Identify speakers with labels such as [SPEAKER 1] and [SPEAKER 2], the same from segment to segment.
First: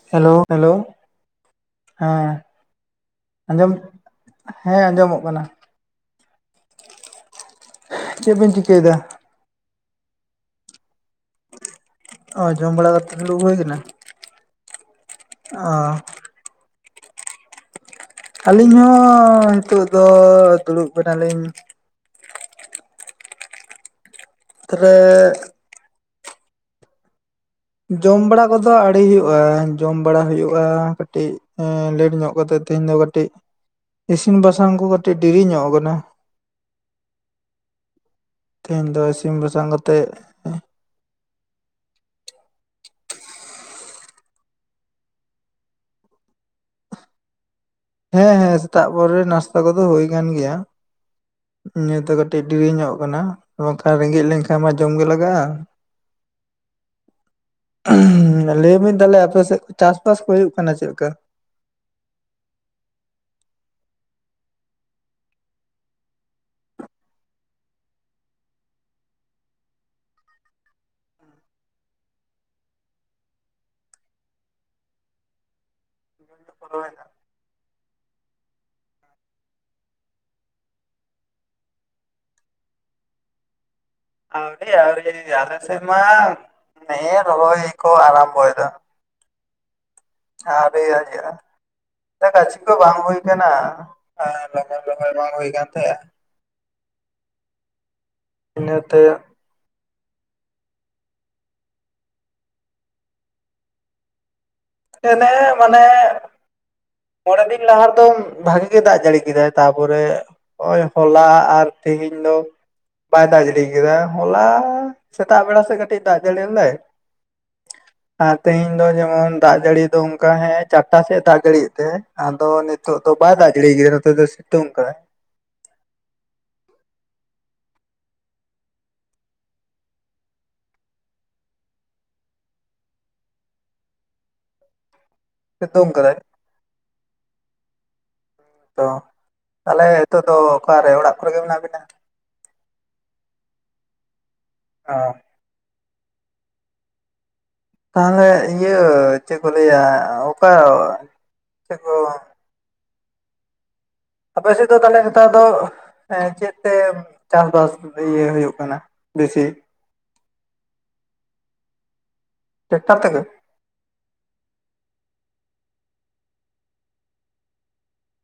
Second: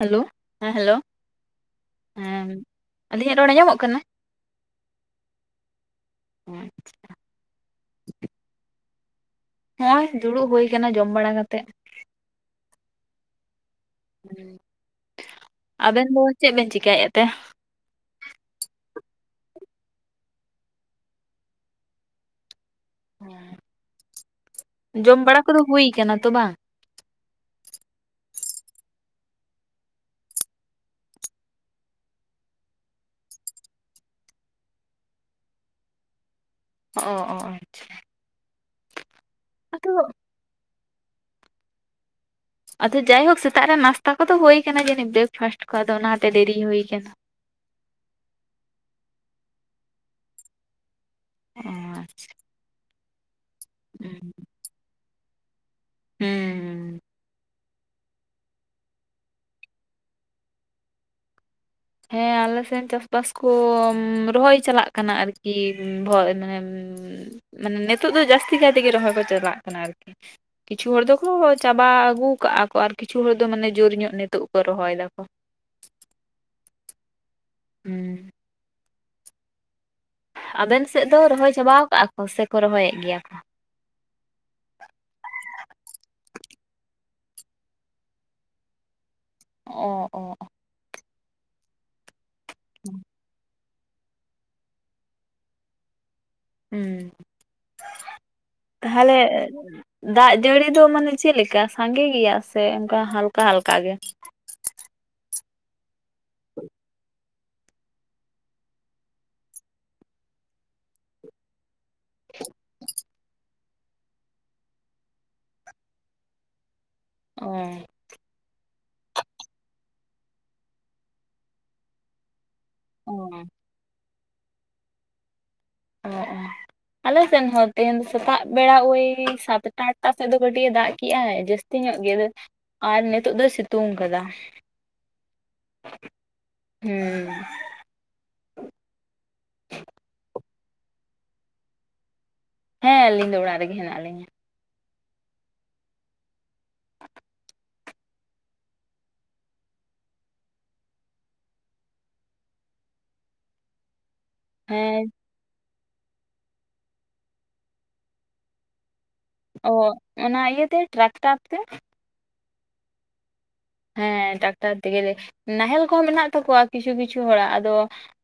[SPEAKER 1] Hello!
[SPEAKER 2] Hello hello
[SPEAKER 1] ᱦᱮᱸ hello.
[SPEAKER 2] ᱦᱮᱸ,
[SPEAKER 1] ᱟᱹᱞᱤᱧᱟᱜ ᱨᱚᱲ
[SPEAKER 2] ᱟᱸᱡᱚᱢ,
[SPEAKER 1] ᱟᱸᱡᱚᱢᱚᱜ ᱠᱟᱱᱟ?
[SPEAKER 2] ᱦᱮᱸ ᱟᱸᱡᱚᱢᱚᱜ ᱠᱟᱱᱟ᱾
[SPEAKER 1] ᱚ ᱟᱪᱪᱷᱟ᱾
[SPEAKER 2] ᱪᱮᱫ ᱵᱮᱱ ᱪᱤᱠᱟᱹᱭᱮᱫᱟ?
[SPEAKER 1] ᱱᱚᱜ-ᱚᱭ ᱫᱩᱲᱩᱵ ᱦᱩᱭ ᱠᱟᱱᱟ ᱡᱚᱢ ᱵᱟᱲᱟ ᱠᱟᱛᱮᱜ᱾
[SPEAKER 2] ᱚ ᱡᱚᱢ ᱵᱟᱲᱟ ᱠᱟᱛᱮᱫ ᱫᱩᱲᱩᱵ ᱦᱩᱭ ᱠᱟᱱᱟ?
[SPEAKER 1] ᱦᱩᱸ,
[SPEAKER 2] ᱚ
[SPEAKER 1] ᱟᱵᱮᱱ ᱫᱚ ᱪᱮᱫ ᱵᱮᱱ ᱪᱤᱠᱟᱭᱮᱫ ᱛᱮ?
[SPEAKER 2] ᱟᱞᱤᱧ ᱦᱚᱸ ᱦᱤᱛᱚᱜ ᱫᱚ ᱫᱩᱲᱩᱵ ᱠᱟᱱᱟᱞᱤᱧ᱾
[SPEAKER 1] ᱦᱮᱸ,
[SPEAKER 2] ᱛᱟᱦᱞᱮ
[SPEAKER 1] ᱡᱚᱢ ᱵᱟᱲᱟ ᱠᱚᱫᱚ ᱦᱩᱭ ᱠᱟᱱᱟ ᱛᱚ ᱵᱟᱝ?
[SPEAKER 2] ᱡᱚᱢ ᱵᱟᱲᱟ ᱠᱚᱫᱚ ᱟᱲᱤ ᱦᱩᱭᱩᱜᱼᱟ, ᱡᱚᱢ ᱵᱟᱲᱟ ᱦᱩᱭᱩᱜᱼᱟ ᱠᱟᱹᱴᱤᱡ ᱮᱸ ᱞᱮᱴ ᱧᱚᱜ ᱠᱟᱛᱮᱫ ᱛᱮᱦᱮᱧ ᱫᱚ ᱠᱟᱹᱴᱤᱡ ᱤᱥᱤᱱ ᱵᱟᱥᱟᱝ ᱠᱚ ᱠᱟᱹᱴᱤᱡ ᱰᱮᱨᱤ ᱧᱚᱜ ᱟᱠᱟᱱᱟ᱾
[SPEAKER 1] ᱦᱚᱸᱜ-ᱚ ᱚ ᱟᱪᱪᱷᱟ᱾
[SPEAKER 2] ᱛᱮᱦᱮᱧ ᱫᱚ ᱤᱥᱤᱝ ᱵᱟᱥᱟᱝ ᱠᱟᱛᱮᱜ
[SPEAKER 1] ᱟᱫᱚ ᱡᱟᱭᱦᱳᱠ ᱥᱮᱛᱟᱜ ᱨᱮ ᱱᱟᱥᱛᱟ ᱠᱚᱫᱚ ᱦᱩᱭ ᱠᱟᱱᱟ ᱡᱟᱹᱱᱤᱡ ᱵᱨᱮᱠᱯᱷᱟᱥᱴ ᱠᱚ ᱟᱫᱚ ᱚᱱᱟᱛᱮ ᱫᱮᱨᱤ ᱦᱩᱭ ᱠᱟᱱᱟ᱾
[SPEAKER 2] ᱦᱮᱸ ᱦᱮᱸ ᱥᱮᱛᱟᱜ ᱠᱚᱨᱮ ᱱᱟᱥᱛᱟ ᱠᱚᱫᱚ ᱦᱩᱭ ᱠᱟᱱ ᱜᱮᱭᱟ, ᱱᱤᱭᱟᱹ ᱫᱚ ᱠᱟᱹᱴᱤᱡ ᱰᱮᱨᱤ ᱧᱚᱜ ᱠᱟᱱᱟ, ᱵᱟᱝᱠᱷᱟᱡ ᱨᱮᱸᱜᱮᱡ
[SPEAKER 1] ᱦᱩᱸ
[SPEAKER 2] ᱞᱮᱝᱠᱷᱟᱱ ᱢᱟ ᱡᱚᱢ ᱜᱮ ᱞᱟᱜᱟᱜᱼᱟ᱾
[SPEAKER 1] ᱦᱩᱸ᱾
[SPEAKER 2] ᱞᱟᱹᱭ ᱵᱤᱱ ᱛᱟᱦᱚᱞᱮ ᱟᱯᱮ ᱥᱮᱫ ᱪᱟᱥ ᱵᱟᱥ ᱠᱚ ᱦᱩᱭᱩᱜ ᱠᱟᱱᱟ ᱪᱮᱫᱠᱟ?
[SPEAKER 1] ᱦᱮᱸ ᱟᱞᱮ ᱥᱮᱱ ᱪᱟᱥᱵᱟᱥ ᱠᱚ ᱨᱚᱦᱚᱭ ᱪᱟᱞᱟᱜ ᱠᱟᱱᱟ ᱟᱨᱠᱤ [unintelligible] ᱢᱟᱱᱮ ᱢᱟᱱᱮ ᱱᱤᱛᱚᱜ ᱫᱚ ᱡᱟᱥᱛᱤ ᱠᱟᱭ ᱛᱮᱜᱮ ᱨᱚᱦᱚᱭ ᱠᱚ ᱪᱟᱞᱟᱜ ᱠᱟᱱᱟ ᱟᱨᱠᱤ᱾ ᱠᱤᱪᱷᱩ ᱦᱚᱲ ᱫᱚᱠᱚ ᱪᱟᱵᱟ ᱟᱜᱩ ᱠᱟᱜᱼᱟ ᱠᱚ ᱟᱨ ᱠᱤᱪᱷᱩ ᱦᱚᱲ ᱫᱚ ᱢᱟᱱᱮ ᱡᱳᱨ ᱧᱚᱜ ᱱᱤᱛᱚᱜ ᱠᱚ ᱨᱚᱦᱚᱭ ᱫᱟᱠᱚ᱾
[SPEAKER 2] [inaudible]
[SPEAKER 1] ᱦᱩᱸ᱾ ᱟᱵᱮᱱ ᱥᱮᱫ ᱫᱚ ᱨᱚᱦᱚᱭ ᱪᱟᱵᱟᱣ ᱠᱟᱜᱼᱟ ᱠᱚ ᱥᱮᱠᱚ ᱨᱚᱦᱚᱭᱮᱜ ᱜᱮᱭᱟ ᱠᱚ?
[SPEAKER 2] ᱟᱣᱨᱤ ᱟᱣᱨᱤ ᱟᱞᱮ ᱥᱮᱫᱢᱟ ᱱᱮ-ᱮ ᱨᱚᱦᱚᱭ ᱠᱚ ᱟᱨᱟᱢᱳᱭ ᱫᱟ᱾
[SPEAKER 1] [unintelligible]
[SPEAKER 2] ᱟᱣᱨᱤ ᱟᱣᱨᱤᱭᱟᱜ-ᱟ, [inaudible] ᱜᱟᱪᱷᱤ ᱠᱚ ᱵᱟᱝ ᱦᱩᱭ ᱠᱟᱱᱟ᱾ ᱟᱨ [unintelligible] ᱵᱟᱝ ᱦᱩᱭ ᱠᱟᱱ ᱛᱟᱦᱮᱸᱜ-ᱟ᱾
[SPEAKER 1] ᱦᱩᱸ,
[SPEAKER 2] ᱤᱱᱟᱹᱛᱮ
[SPEAKER 1] ᱛᱟᱦᱚᱞᱮ ᱫᱟᱜ ᱡᱟᱹᱲᱤ ᱫᱚ ᱢᱟᱱᱮ ᱪᱮᱫ ᱞᱮᱠᱟ ᱥᱟᱺᱜᱮ ᱜᱮᱭᱟ ᱥᱮ ᱚᱱᱠᱟ ᱦᱟᱞᱠᱟ ᱦᱟᱞᱠᱟ ᱜᱮ?
[SPEAKER 2] ᱮᱱᱮ ᱢᱟᱱᱮ ᱢᱚᱬᱮ ᱫᱤᱱ ᱞᱟᱦᱟ ᱨᱮᱫᱚ ᱵᱷᱟᱜᱤ ᱜᱮ ᱫᱟᱜ ᱡᱟᱹᱲᱤ ᱠᱮᱫᱟᱭ ᱛᱟᱯᱚᱨᱮ, ᱦᱚᱸᱜ-ᱚᱭ ᱦᱚᱞᱟ ᱟᱨ ᱛᱮᱦᱤᱧ ᱫᱚ, ᱵᱟᱭ ᱫᱟᱜ ᱡᱟᱲᱤ ᱠᱮᱫᱟ ᱦᱚᱞᱟ ᱥᱮᱛᱟᱜ ᱵᱮᱲᱟ ᱥᱮᱫ ᱠᱟᱹᱴᱤᱡ ᱫᱟᱜ ᱡᱟᱹᱲᱤ ᱞᱮᱫᱟᱭ᱾
[SPEAKER 1] ᱚ᱾
[SPEAKER 2] ᱟᱨ ᱛᱮᱦᱤᱧ ᱫᱚ ᱡᱮᱢᱚᱱ ᱫᱟᱜ ᱡᱟᱹᱲᱤ ᱫᱚ ᱚᱝᱠᱟ ᱦᱮᱸ ᱪᱟᱴᱴᱟ ᱥᱮᱜ ᱫᱟᱜ ᱡᱟᱹᱲᱤᱭᱮᱫ ᱛᱮᱦᱮᱸᱜ-ᱮ᱾ ᱟᱫᱚ ᱱᱤᱛᱚᱜ ᱫᱚ
[SPEAKER 1] ᱚ
[SPEAKER 2] ᱵᱟᱭ ᱫᱟᱜ ᱡᱟᱲᱤ ᱠᱟᱫᱟ ᱱᱚᱛᱮ ᱫᱚ ᱥᱤᱛᱩᱝ ᱠᱟᱫᱟᱭ᱾
[SPEAKER 1] ᱚ ᱟᱞᱮ ᱥᱮᱱ ᱦᱚᱸ ᱛᱮᱦᱮᱧ ᱫᱚ ᱥᱮᱛᱟᱜ ᱵᱮᱲᱟ ᱳᱭ ᱥᱟᱛᱴᱟ, ᱟᱴᱴᱟ ᱥᱮᱫ ᱫᱚ ᱠᱟᱹᱴᱤᱡ ᱮ ᱫᱟᱜ ᱠᱮᱜ-ᱟᱭ ᱡᱟᱹᱥ ᱛᱤ ᱧᱚᱜ ᱜᱮ ᱟᱫᱚ, ᱟᱨ ᱱᱤᱛᱚᱜ ᱫᱚᱭ ᱥᱤᱛᱩᱝ ᱠᱟᱫᱟ᱾
[SPEAKER 2] ᱥᱤᱛᱩᱝ ᱠᱟᱫᱟᱭ?
[SPEAKER 1] ᱦᱩᱸ᱾
[SPEAKER 2] ᱛᱚ ᱛᱟᱦᱚᱞᱮ ᱦᱤᱛᱚᱜ ᱫᱚ ᱚᱠᱟᱨᱮ ᱚᱲᱟᱜ ᱠᱚᱨᱮ ᱜᱮ ᱢᱮᱱᱟᱜ ᱵᱤᱱᱟ?
[SPEAKER 1] ᱦᱮᱸ ᱟᱹᱞᱤᱧ ᱫᱚ ᱚᱲᱟᱜ ᱨᱮᱜᱮ ᱦᱮᱱᱟᱜ ᱞᱤᱧᱟ᱾
[SPEAKER 2] ᱚ᱾ ᱛᱟᱦᱚᱞᱮ ᱤᱭᱟᱹ ᱪᱮᱫ ᱠᱚ ᱞᱟᱹᱭᱟ, ᱚᱠᱟ ᱪᱮᱫ ᱠᱚ ᱟᱯᱮ ᱥᱮᱫ ᱫᱚ
[SPEAKER 1] ᱦᱮᱸ
[SPEAKER 2] ᱛᱟᱦᱚᱞᱮ ᱱᱮᱛᱟᱨ ᱫᱚ, ᱮᱸ ᱪᱮᱫ ᱛᱮ ᱪᱟᱥ ᱵᱟᱥ ᱤᱭᱟᱹ ᱦᱩᱭᱩᱜ ᱠᱟᱱᱟ ᱵᱮᱥᱤ?
[SPEAKER 1] ᱚ, ᱚᱱᱟ ᱤᱭᱟᱹ ᱛᱮ ᱴᱨᱟᱠᱴᱟᱨ ᱛᱮ᱾
[SPEAKER 2] ᱴᱮᱠᱴᱟᱨ ᱛᱮ ᱜᱮ?
[SPEAKER 1] ᱦᱮᱸ ᱴᱟᱠᱴᱟᱨ ᱛᱮᱜᱮᱞᱮ, ᱱᱟᱦᱮᱞ ᱠᱚᱦᱚᱸ ᱢᱮᱱᱟᱜ ᱛᱟᱠᱚᱣᱟ ᱠᱤᱪᱷᱩ ᱠᱤᱪᱷᱩ ᱦᱚᱲᱟᱜ ᱟᱫᱚ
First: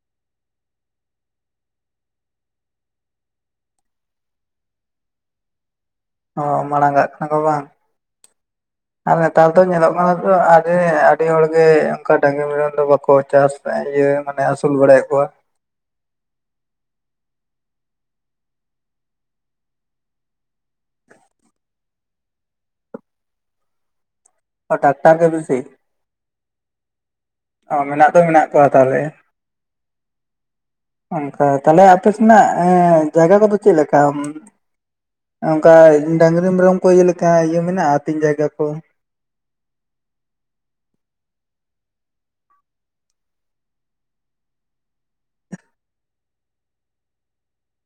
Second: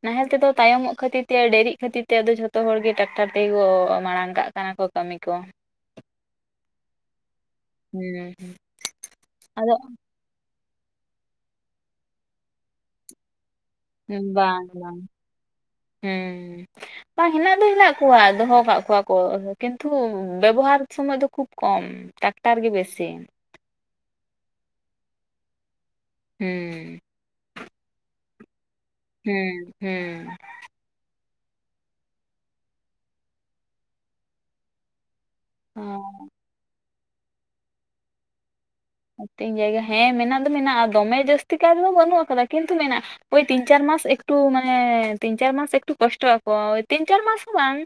[SPEAKER 1] ᱱᱟᱦᱮᱞ ᱛᱮᱫᱚ ᱛᱟᱭᱚᱢᱚᱜ ᱠᱷᱟᱹᱛᱤᱨ ᱛᱮ ᱰᱮᱨᱤᱜ ᱠᱷᱟᱹᱛᱤᱨ ᱛᱮ, ᱟᱫᱚ ᱡᱷᱚᱛᱚ ᱦᱚᱲ ᱜᱮ ᱴᱟᱠᱴᱟᱨ ᱛᱮᱜᱮᱠᱚ ᱢᱟᱲᱟᱝ ᱠᱟᱜ ᱠᱟᱱᱟ ᱠᱚ᱾ ᱠᱟᱹᱢᱤ ᱠᱚ᱾
[SPEAKER 2] ᱚ ᱢᱟᱲᱟᱝ ᱠᱟᱜ ᱠᱟᱱᱟ ᱠᱚ ᱵᱟᱝ?
[SPEAKER 1] ᱦᱩᱸ ᱦᱩᱸ
[SPEAKER 2] ᱟᱨ ᱱᱮᱛᱟᱨ ᱫᱚ
[SPEAKER 1] ᱟᱫᱚ
[SPEAKER 2] ᱧᱮᱞᱚᱜ ᱠᱟᱱᱟ ᱟᱫᱚ ᱟᱰᱤ ᱟᱰᱤ ᱦᱚᱲᱜᱮ ᱚᱝᱠᱟ ᱰᱟᱝᱜᱨᱤ ᱢᱮᱨᱚᱢ ᱫᱚ ᱵᱟᱠᱚ ᱪᱟᱥ ᱤᱭᱟᱹ ᱢᱟᱱᱮ
[SPEAKER 1] ᱵᱟᱝ
[SPEAKER 2] ᱟᱹᱥᱩᱞ
[SPEAKER 1] ᱵᱟᱝ
[SPEAKER 2] ᱵᱟᱲᱟᱭᱮᱜ ᱠᱚᱣᱟ᱾
[SPEAKER 1] ᱦᱩᱸ᱾ ᱵᱟᱝ ᱦᱮᱱᱟᱜ ᱫᱚ ᱦᱮᱱᱟᱜ ᱠᱚᱣᱟ ᱫᱚᱦᱚ ᱠᱟᱜ ᱠᱚᱣᱟ ᱠᱚ ᱠᱤᱱᱛᱩ ᱵᱮᱵᱚᱦᱟᱨ ᱥᱚᱢᱚᱭ ᱫᱚ ᱠᱷᱩᱵ ᱠᱚᱢ᱾ ᱴᱟᱠᱴᱟᱨ ᱜᱮ ᱵᱮᱥᱤ᱾
[SPEAKER 2] ᱚ ᱴᱟᱠᱴᱟᱨ ᱜᱮ ᱵᱤᱥᱤ?
[SPEAKER 1] ᱦᱩᱸ᱾
[SPEAKER 2] ᱚ ᱢᱮᱱᱟᱜ ᱫᱚ ᱢᱮᱱᱟᱜ ᱠᱚᱣᱟ ᱛᱟᱦᱚᱞᱮ᱾
[SPEAKER 1] ᱦᱩᱸ ᱦᱩᱸ᱾
[SPEAKER 2] ᱚᱱᱠᱟ ᱛᱟᱦᱚᱞᱮ ᱟᱯᱮ ᱥᱮᱱᱟᱜ ᱡᱟᱭᱜᱟ ᱠᱚᱫᱚ ᱪᱮᱫ ᱞᱮᱠᱟ? ᱚᱝᱠᱟ
[SPEAKER 1] ᱚ
[SPEAKER 2] ᱰᱟᱝᱨᱤ ᱢᱮᱨᱚᱢ ᱠᱚ ᱤᱭᱟᱹ ᱞᱮᱠᱟ ᱤᱭᱟᱹ ᱢᱮᱱᱟᱜᱼᱟ ᱟᱛᱤᱧ ᱡᱟᱭᱜᱟ ᱠᱚ᱾
[SPEAKER 1] ᱟᱛᱤᱧ ᱡᱟᱭᱜᱟ ᱦᱮᱸ ᱢᱮᱱᱟᱜ ᱫᱚ ᱢᱮᱱᱟᱜᱼᱟ, ᱫᱚᱢᱮ ᱡᱟᱹᱥᱛᱤ ᱠᱟᱭ ᱛᱮ ᱫᱚ ᱵᱟᱹᱱᱩᱜ ᱟᱠᱟᱫᱟ ᱠᱤᱱᱛᱩ ᱢᱮᱱᱟᱜ ᱳᱭ ᱛᱤᱱ ᱪᱟᱨ ᱢᱟᱥ ᱮᱠᱴᱩ ᱢᱟᱱᱮ ᱛᱤᱱ ᱪᱟᱨ ᱢᱟᱥ ᱮᱠᱴᱩ ᱠᱚᱥᱴᱚᱜ ᱟᱠᱚ, ᱛᱤᱱ ᱪᱟᱨ ᱢᱟᱥ ᱦᱚᱸ ᱵᱟᱝ,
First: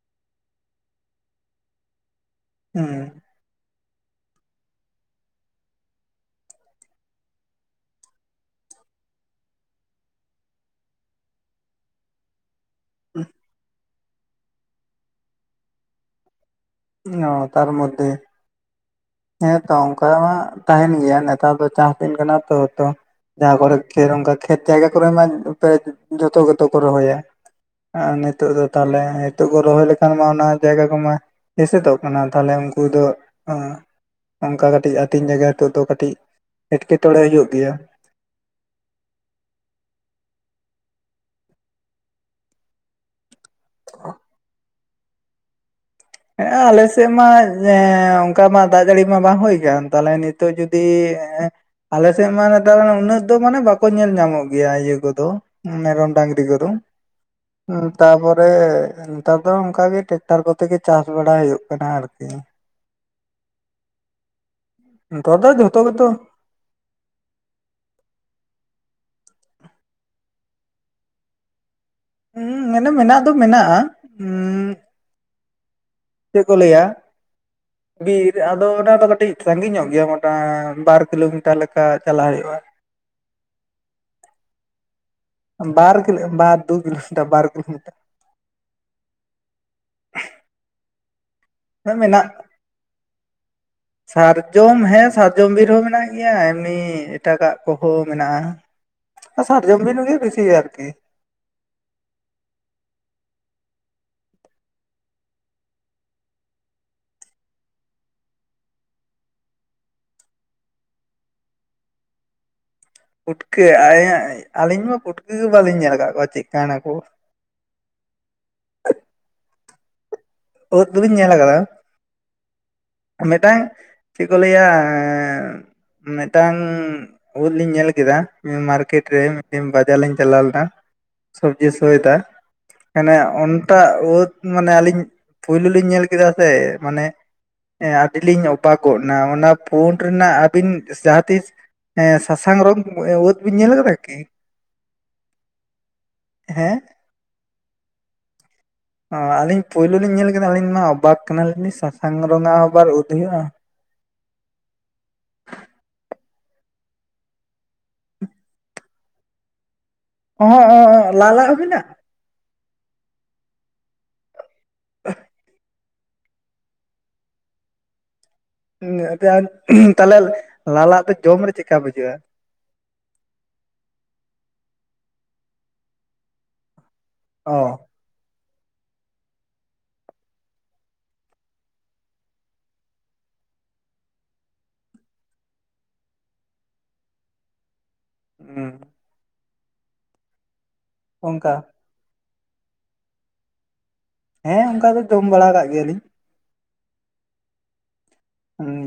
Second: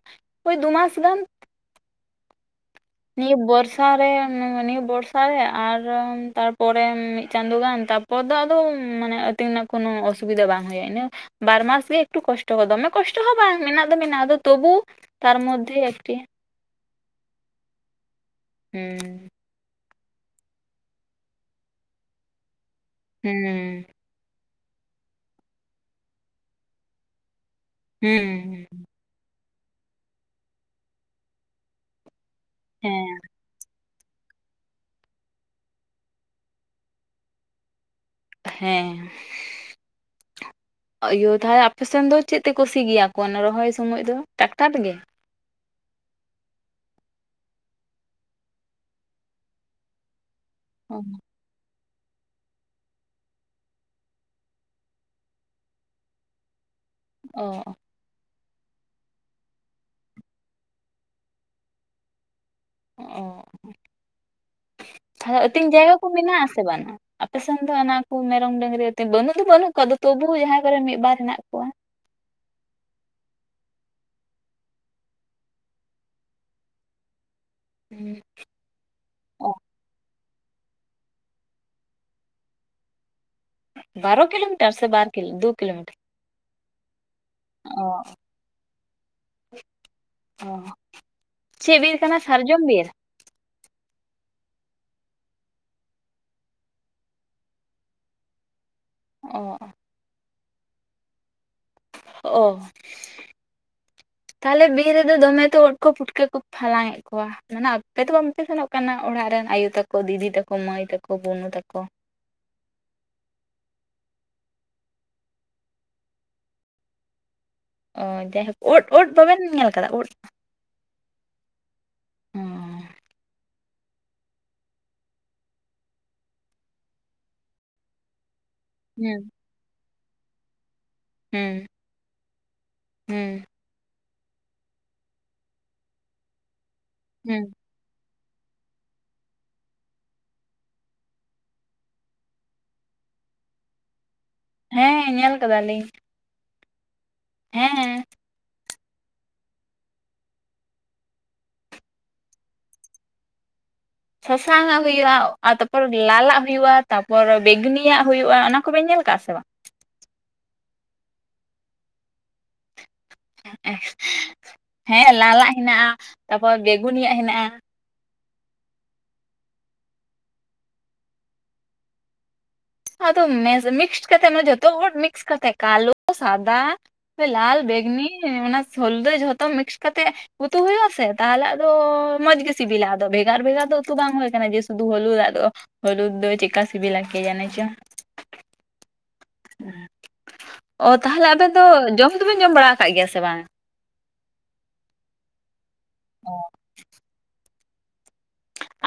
[SPEAKER 1] ᱳᱭ ᱫᱩ ᱢᱟᱥ ᱜᱟᱱ᱾
[SPEAKER 2] ᱦᱩᱸ᱾
[SPEAKER 1] ᱱᱤᱭᱟᱹ ᱵᱚᱨᱥᱟ ᱨᱮ ᱱᱤᱭᱟᱹ ᱵᱚᱨᱥᱟ ᱨᱮ ᱟᱨ ᱛᱟᱨᱯᱚᱨᱮ ᱢᱤᱫ ᱪᱟᱸᱫᱳ ᱜᱟᱱ ᱛᱟ ᱯᱚᱨ ᱫᱚ ᱟᱫᱚ ᱢᱟᱱᱮ ᱟᱹᱛᱤᱧ ᱨᱮᱱᱟᱜ ᱠᱚᱱᱚ ᱚᱥᱩᱵᱤᱫᱷᱟ ᱵᱟᱝ ᱦᱩᱭᱩᱜᱼᱟ ᱤᱱᱟᱹ, ᱵᱟᱨ ᱢᱟᱥ ᱜᱮ ᱮᱠᱴᱩ ᱠᱚᱥᱴᱚ ᱠᱚ, ᱫᱚᱢᱮ ᱠᱚᱥᱴᱚ ᱦᱚᱸ ᱵᱟᱝ ᱢᱮᱱᱟᱜ ᱫᱚ ᱢᱮᱱᱟᱜᱼᱟ ᱟᱫᱚ ᱛᱚᱵᱩ, ᱛᱟᱨ ᱢᱚᱫᱷᱮ ᱮᱠᱴᱤ᱾
[SPEAKER 2] ᱚ ᱛᱟᱨ ᱢᱚᱫᱷᱮ᱾
[SPEAKER 1] ᱦᱩᱸ᱾
[SPEAKER 2] ᱦᱮᱸ ᱛᱚ ᱚᱝᱠᱟ ᱢᱟ ᱛᱟᱦᱮᱸᱱ ᱜᱮᱭᱟ ᱱᱮᱛᱟᱨ ᱫᱚ ᱪᱟᱥ ᱫᱤᱱ ᱠᱟᱱᱟ ᱛᱚ ᱛᱚ, ᱡᱟᱦᱟᱸ ᱠᱚᱨᱮ
[SPEAKER 1] ᱦᱩᱸ
[SPEAKER 2] [unintelligible] ᱠᱷᱮᱛ ᱡᱟᱭᱜᱟ ᱠᱚᱨᱮ ᱢᱟ [inaudible] ᱡᱚᱛᱚ ᱜᱮᱛᱚ ᱠᱚ ᱨᱚᱦᱚᱭᱟ᱾ ᱟᱨ ᱱᱤᱛᱳᱜ ᱫᱚ
[SPEAKER 1] ᱦᱩᱸ
[SPEAKER 2] ᱛᱟᱦᱚᱞᱮ, ᱱᱤᱛᱳᱜ ᱠᱚ ᱨᱚᱦᱚᱭ ᱞᱮᱠᱷᱟᱱ ᱢᱟ ᱚᱱᱟ ᱡᱟᱭᱜᱟ ᱠᱚᱢᱟ ᱮᱥᱮᱫᱚᱜ ᱠᱟᱱᱟ ᱛᱟᱦᱚᱞᱮ ᱩᱝᱠᱩ ᱫᱚ
[SPEAKER 1] ᱦᱮᱸ
[SPEAKER 2] ᱚᱝᱠᱟ ᱠᱟᱹᱴᱤᱡ ᱟᱹᱛᱤᱧ ᱡᱟᱭᱜᱟ ᱦᱤᱛᱚᱜ ᱫᱚ ᱠᱟᱹᱴᱤᱡ ᱮᱴᱠᱮᱴᱚᱬᱮ ᱦᱩᱭᱩᱜ ᱜᱮᱭᱟ᱾
[SPEAKER 1] ᱦᱮᱸ᱾ ᱤᱭᱟᱹ ᱛᱟᱦᱚᱞᱮ ᱟᱯᱮ ᱥᱮᱱ ᱫᱚ ᱪᱮᱫ ᱛᱮ ᱠᱚ ᱥᱤ ᱜᱮᱭᱟ ᱠᱚ ᱚᱱᱟ ᱨᱚᱦᱚᱭ ᱥᱚᱢᱚᱭ ᱫᱚ, ᱴᱟᱠᱴᱟᱨ ᱛᱮ ᱜᱮ?
[SPEAKER 2] ᱦᱮᱸ ᱟᱞᱮ ᱥᱮᱫ ᱢᱟ ᱡᱮ ᱦᱮᱸ ᱚᱝᱠᱟ ᱢᱟ ᱫᱟᱜ ᱡᱟᱹᱲᱤ ᱢᱟ ᱵᱟᱝ ᱦᱩᱭ ᱠᱟᱱ ᱛᱟᱦᱚᱞᱮ ᱱᱤ ᱛᱚᱜ ᱡᱩᱫᱤ
[SPEAKER 1] ᱚ
[SPEAKER 2] ᱟᱞᱮ ᱥᱮᱫ ᱢᱟ ᱱᱮᱛᱟᱨ ᱢᱟ ᱩᱱᱟᱹᱜ ᱫᱚ ᱢᱟᱱᱮ ᱵᱟᱠᱚ ᱧᱮᱞ ᱧᱟᱢᱚᱜ ᱜᱮᱭᱟ ᱤᱭᱟᱹ ᱠᱚᱫᱚ, ᱢᱮᱨᱚᱢ ᱰᱟᱝᱨᱤ ᱠᱚ ᱫᱚ᱾ ᱦᱩᱸ ᱛᱟᱯᱚᱨᱮ ᱱᱮᱛᱟᱨ ᱫᱚ ᱚᱝᱠᱟ ᱜᱮ ᱴᱮᱠᱴᱟᱨ ᱠᱚᱛᱮ ᱜᱮ ᱪᱟᱥ ᱵᱟᱲᱟᱭ ᱦᱳᱭᱳᱜ ᱠᱟᱱᱟ ᱟᱨᱠᱤ᱾
[SPEAKER 1] ᱚ,
[SPEAKER 2] ᱱᱮᱛᱟᱨ
[SPEAKER 1] ᱛᱟᱦᱚᱞᱮ
[SPEAKER 2] ᱫᱚ
[SPEAKER 1] ᱟᱹᱛᱤᱧ
[SPEAKER 2] ᱡᱷᱚᱛᱚ
[SPEAKER 1] ᱡᱟᱭᱜᱟ
[SPEAKER 2] ᱜᱮᱛᱚ
[SPEAKER 1] ᱠᱚ ᱢᱮᱱᱟᱜ-ᱟ ᱥᱮ? [unintelligible] ᱟᱯᱮ ᱥᱮᱱ ᱫᱚ ᱚᱱᱟ ᱠᱩ ᱢᱮᱨᱚᱢ ᱰᱟᱹᱝᱨᱤ ᱟᱹᱛᱤᱧ ᱵᱟᱹᱱᱩᱜ ᱫᱚ ᱵᱟᱹᱱᱩᱜ ᱠᱚᱣᱟ ᱟᱫᱚ ᱛᱚᱵᱩ ᱡᱟᱦᱟᱸ ᱠᱚᱨᱮ ᱢᱤᱫ ᱵᱟᱨ ᱦᱮᱱᱟᱜ ᱠᱚᱣᱟ᱾
[SPEAKER 2] ᱩᱸ ᱢᱮᱱᱟ ᱢᱟᱱᱟᱜ ᱫᱚ ᱢᱮᱱᱟᱜ-ᱟ ᱩᱸᱻ ᱪᱮᱫ ᱠᱚ ᱞᱟᱹᱭᱟ ᱵᱤᱨ, ᱟ ᱫᱚ ᱚᱱᱟ ᱫᱚ ᱠᱟᱹᱴᱤᱡ
[SPEAKER 1] ᱚ
[SPEAKER 2] ᱥᱟᱺᱜᱤᱧ ᱧᱚᱜ ᱜᱮᱭᱟ ᱢᱚᱴᱟ ᱵᱟᱨ ᱠᱤᱞᱳᱢᱤᱴᱟᱨ ᱞᱮᱠᱟ ᱪᱟᱞᱟᱜ ᱦᱩᱭᱩᱜᱼᱟ᱾
[SPEAKER 1] ᱵᱟᱨᱳ ᱠᱤᱞᱳᱢᱤᱴᱟᱨ ᱥᱮ ᱵᱟᱨ ᱠᱤᱞᱳ ᱫᱩ ᱠᱤᱞᱳᱢᱤᱴᱟᱨ
[SPEAKER 2] ᱵᱟᱨ ᱠᱤᱞᱳ ᱵᱟᱨ, ᱫᱩ ᱠᱤᱞᱳᱢᱤᱴᱟᱨ ᱵᱟᱨ ᱠᱤᱞᱳᱢᱤᱴᱟᱨ᱾
[SPEAKER 1] ᱚᱸ ᱪᱮᱫ ᱵᱤᱨ ᱠᱟᱱᱟ
[SPEAKER 2] ᱢᱮᱱᱟᱜ
[SPEAKER 1] ᱥᱟᱨᱡᱚᱢ ᱵᱤᱨ
[SPEAKER 2] [unintelligible] ᱥᱟᱨᱡᱚᱢ ᱦᱮᱸ ᱥᱟᱨᱡᱚᱢ ᱵᱤᱨ ᱦᱚᱸ ᱢᱮᱱᱟᱜ ᱜᱮᱭᱟ ᱮᱢᱱᱤ ᱮᱴᱟᱜ-ᱜᱟᱜ ᱠᱚᱦᱚᱸ ᱢᱮᱱᱟᱜᱼᱟ᱾
[SPEAKER 1] ᱚ
[SPEAKER 2] ᱥᱟᱨᱡᱚᱢ ᱵᱤᱨ ᱜᱮ ᱵᱤᱥᱤ ᱟᱨᱠᱤ
[SPEAKER 1] ᱚ
[SPEAKER 2] [unintelligible]
[SPEAKER 1] ᱛᱟᱦᱚᱞᱮ ᱵᱤᱨ ᱨᱮᱫᱚ ᱫᱚᱢᱮ ᱛᱳ ᱩᱫᱽ ᱠᱳ ᱯᱩᱴᱠᱟᱹ ᱠᱳᱯᱮ ᱦᱟᱞᱟᱝ ᱮᱫ ᱠᱚᱣᱟ? ᱢᱟᱱᱮ ᱟᱯᱮ ᱫᱚ ᱵᱟᱝ ᱯᱮ ᱥᱮᱱᱚᱜ ᱠᱟᱱᱟ ᱚᱲᱟᱜ ᱨᱮᱱ ᱟᱭᱳ ᱛᱟᱠᱚ ᱫᱤᱫᱤ ᱛᱟᱠᱚ ᱢᱟᱹᱭ ᱛᱟᱠᱚ ᱵᱩᱱᱩ ᱛᱟᱠᱚ᱾
[SPEAKER 2] ᱯᱩᱴᱠᱟᱹ ᱟ- ᱟᱹᱞᱤᱧ ᱢᱟ ᱯᱩᱴᱠᱟᱹ ᱜᱮ ᱵᱟᱹᱞᱤᱧ ᱧᱮᱞ ᱟᱠᱟᱫ ᱠᱚᱣᱟ ᱪᱮᱫᱠᱟᱱᱟ ᱠᱳ᱾
[SPEAKER 1] ᱚ ᱡᱟᱭᱦᱳᱠ ᱩᱫ ᱩᱫ ᱵᱟᱵᱮᱱ ᱧᱮᱞ ᱟᱠᱟᱫᱟ ᱩᱫ?
[SPEAKER 2] ᱳᱫ ᱫᱚᱞᱤᱧ ᱧᱮᱞ ᱟᱠᱟᱫᱟ
[SPEAKER 1] ᱦᱮᱸ
[SPEAKER 2] ᱢᱤᱫᱴᱟᱝ ᱪᱮᱫ ᱠᱚ ᱞᱟᱹᱭᱟ ᱟᱹᱻ ᱢᱤᱫᱴᱟᱝ ᱳᱫ ᱞᱤᱧ ᱧᱮᱞ ᱠᱮᱫᱟ ᱢᱟᱨᱠᱮᱴ ᱨᱮ
[SPEAKER 1] ᱦᱩᱸ
[SPEAKER 2] ᱢᱤᱫᱴᱤᱱ ᱵᱟᱡᱟᱨ ᱞᱤᱧ ᱪᱟᱞᱟᱣ ᱞᱮᱱᱟ
[SPEAKER 1] ᱦᱩᱸ
[SPEAKER 2] ᱥᱚᱵᱽᱡᱤ [inaudible] ᱢᱟᱱᱮ
[SPEAKER 1] ᱦᱩᱸ
[SPEAKER 2] ᱚᱱᱴᱟᱜ ᱩᱫᱽ ᱢᱟᱱᱮ ᱟᱹᱞᱤᱧ ᱯᱩᱭᱞᱳ ᱞᱤᱧ ᱧᱮᱞ ᱠᱮᱫᱟ ᱥᱮ ᱢᱟᱱᱮ
[SPEAKER 1] ᱦᱩᱸ
[SPEAKER 2] ᱦᱮᱸ ᱟᱹᱰᱤ ᱞᱤᱧ ᱚᱵᱟᱠ ᱜᱚᱫ ᱮᱱᱟ ᱚᱱᱟ ᱯᱷᱳᱰ ᱨᱮᱱᱟᱜ ᱟᱹᱵᱤᱱ ᱡᱟᱦᱟᱸᱛᱤᱥ ᱮᱸ ᱥᱟᱥᱟᱝ ᱨᱚᱝ ᱳᱫ ᱵᱤᱱ ᱧᱮᱞ ᱟᱠᱟᱫᱟ ᱠᱤ?
[SPEAKER 1] ᱦᱮᱸ ᱧᱮᱞ ᱟᱠᱟᱫᱟᱞᱤᱧ
[SPEAKER 2] ᱦᱮᱸ
[SPEAKER 1] ᱦᱮᱸᱦᱮᱸ
[SPEAKER 2] ᱚᱸ ᱟᱹᱞᱤᱧ ᱯᱳᱭᱞᱳ ᱞᱤᱧ ᱧᱮᱞ ᱠᱮᱫᱟ ᱟᱹᱞᱤᱧ ᱯᱩᱭᱞᱩ ᱞᱤᱧ ᱧᱮᱞ ‌ᱠᱮᱫᱟ ᱟᱠᱤᱧᱢᱟ ᱚᱵᱟᱠ ᱠᱟᱱᱟᱞᱤᱧ ᱥᱟᱥᱟᱝ ᱨᱚᱸᱝ ᱟᱜ ᱟᱵᱟᱨ ᱩᱸᱫ ᱦᱩᱭᱩᱜᱼᱟ
[SPEAKER 1] ᱥᱟᱥᱟᱝ ᱟᱜ ᱦᱩᱭᱩᱜᱼᱟ ᱟᱨ ᱛᱟᱯᱚᱨ ᱞᱟᱞ ᱟᱜ ᱦᱩᱭᱩᱜᱼᱟ ᱛᱟᱯᱚᱨ ᱵᱮᱜᱩᱱᱤᱭᱟᱜ ᱦᱩᱭᱩᱜᱼᱟ ᱚᱱᱟ ᱠᱚᱵᱮᱱ ᱧᱮᱞ ᱠᱟᱜᱼᱟ ᱥᱮ ᱵᱟᱝ?
[SPEAKER 2] ᱦᱳᱭ ᱦᱳᱭ ᱦᱳᱭ ᱞᱟᱜ ᱟᱜ ᱦᱚᱸ ᱢᱮᱱᱟᱜᱟ
[SPEAKER 1] ᱦᱮᱸ ᱞᱟᱞ ᱟᱜ ᱦᱮᱱᱟᱜᱼᱟ ᱛᱟᱯᱚᱨ ᱵᱮᱜᱩᱱᱤ ᱟᱜ ᱦᱮᱱᱟᱜᱼᱟ
[SPEAKER 2] ᱮᱸ [inaudible] ᱛᱟᱦᱚᱞᱮ ᱞᱟᱞ ᱟᱜ ᱫᱚ ᱡᱚᱢ ᱨᱮ ᱪᱮᱫᱠᱟ ᱵᱩᱡᱷᱟᱹᱜᱼᱟ?
[SPEAKER 1] ᱟᱫᱚ ᱢᱮᱥ ᱢᱤᱠᱥ ᱠᱟᱛᱮ ᱢᱟ ᱡᱚᱛ ᱦᱚᱲ ᱢᱤᱠᱥ ᱠᱟᱛᱮᱫ ᱠᱟᱞᱳ ᱥᱟᱫᱟ
[SPEAKER 2] ᱚ
[SPEAKER 1] ᱞᱟᱞ ᱵᱮᱜᱽᱱᱤ ᱚᱱᱟ ᱥᱚᱞᱫᱮ ᱡᱷᱚᱛᱚ ᱢᱤᱠᱥ ᱠᱟᱛᱮᱫ ᱩᱛᱩ ᱦᱩᱭᱩᱜᱼᱟ ᱥᱮ ᱛᱟᱦᱚᱞᱮ ᱟᱫᱚ ᱢᱚᱸᱡᱽ ᱜᱮ ᱥᱤᱵᱤᱞᱟ ᱟᱫᱚ ᱵᱷᱮᱜᱟᱨ ᱵᱷᱮᱜᱟᱨ ᱫᱚ ᱩᱛᱩ ᱵᱟᱝ ᱦᱩᱭ ᱠᱟᱱᱟ ᱡᱮ ᱥᱩᱫᱩ ᱦᱩᱞᱩᱫ ᱟᱜ ᱫᱚ ᱦᱩᱞᱩ ᱫᱚ ᱪᱮᱫᱠᱟ ᱥᱤᱵᱤᱞᱟ ᱠᱮ ᱡᱟᱱᱮ ᱪᱚᱝ
[SPEAKER 2] ᱦᱩᱸ
[SPEAKER 1] ᱚ ᱛᱟᱦᱞᱮ ᱟᱵᱮᱱ
[SPEAKER 2] ᱚᱱᱠᱟ
[SPEAKER 1] ᱫᱚ ᱡᱚᱢ ᱫᱚᱵᱮᱱ ᱡᱚᱢ ᱵᱟᱲᱟ ᱟᱠᱟᱜ ᱜᱮᱭᱟ ᱥᱮ ᱵᱟᱝ?
[SPEAKER 2] ᱦᱮᱸ ᱚᱱᱠᱟ ᱫᱚ ᱡᱚᱢ ᱵᱟᱲᱟ ᱠᱟᱜ ᱜᱮᱭᱟᱞᱤᱧ
[SPEAKER 1] ᱚᱸ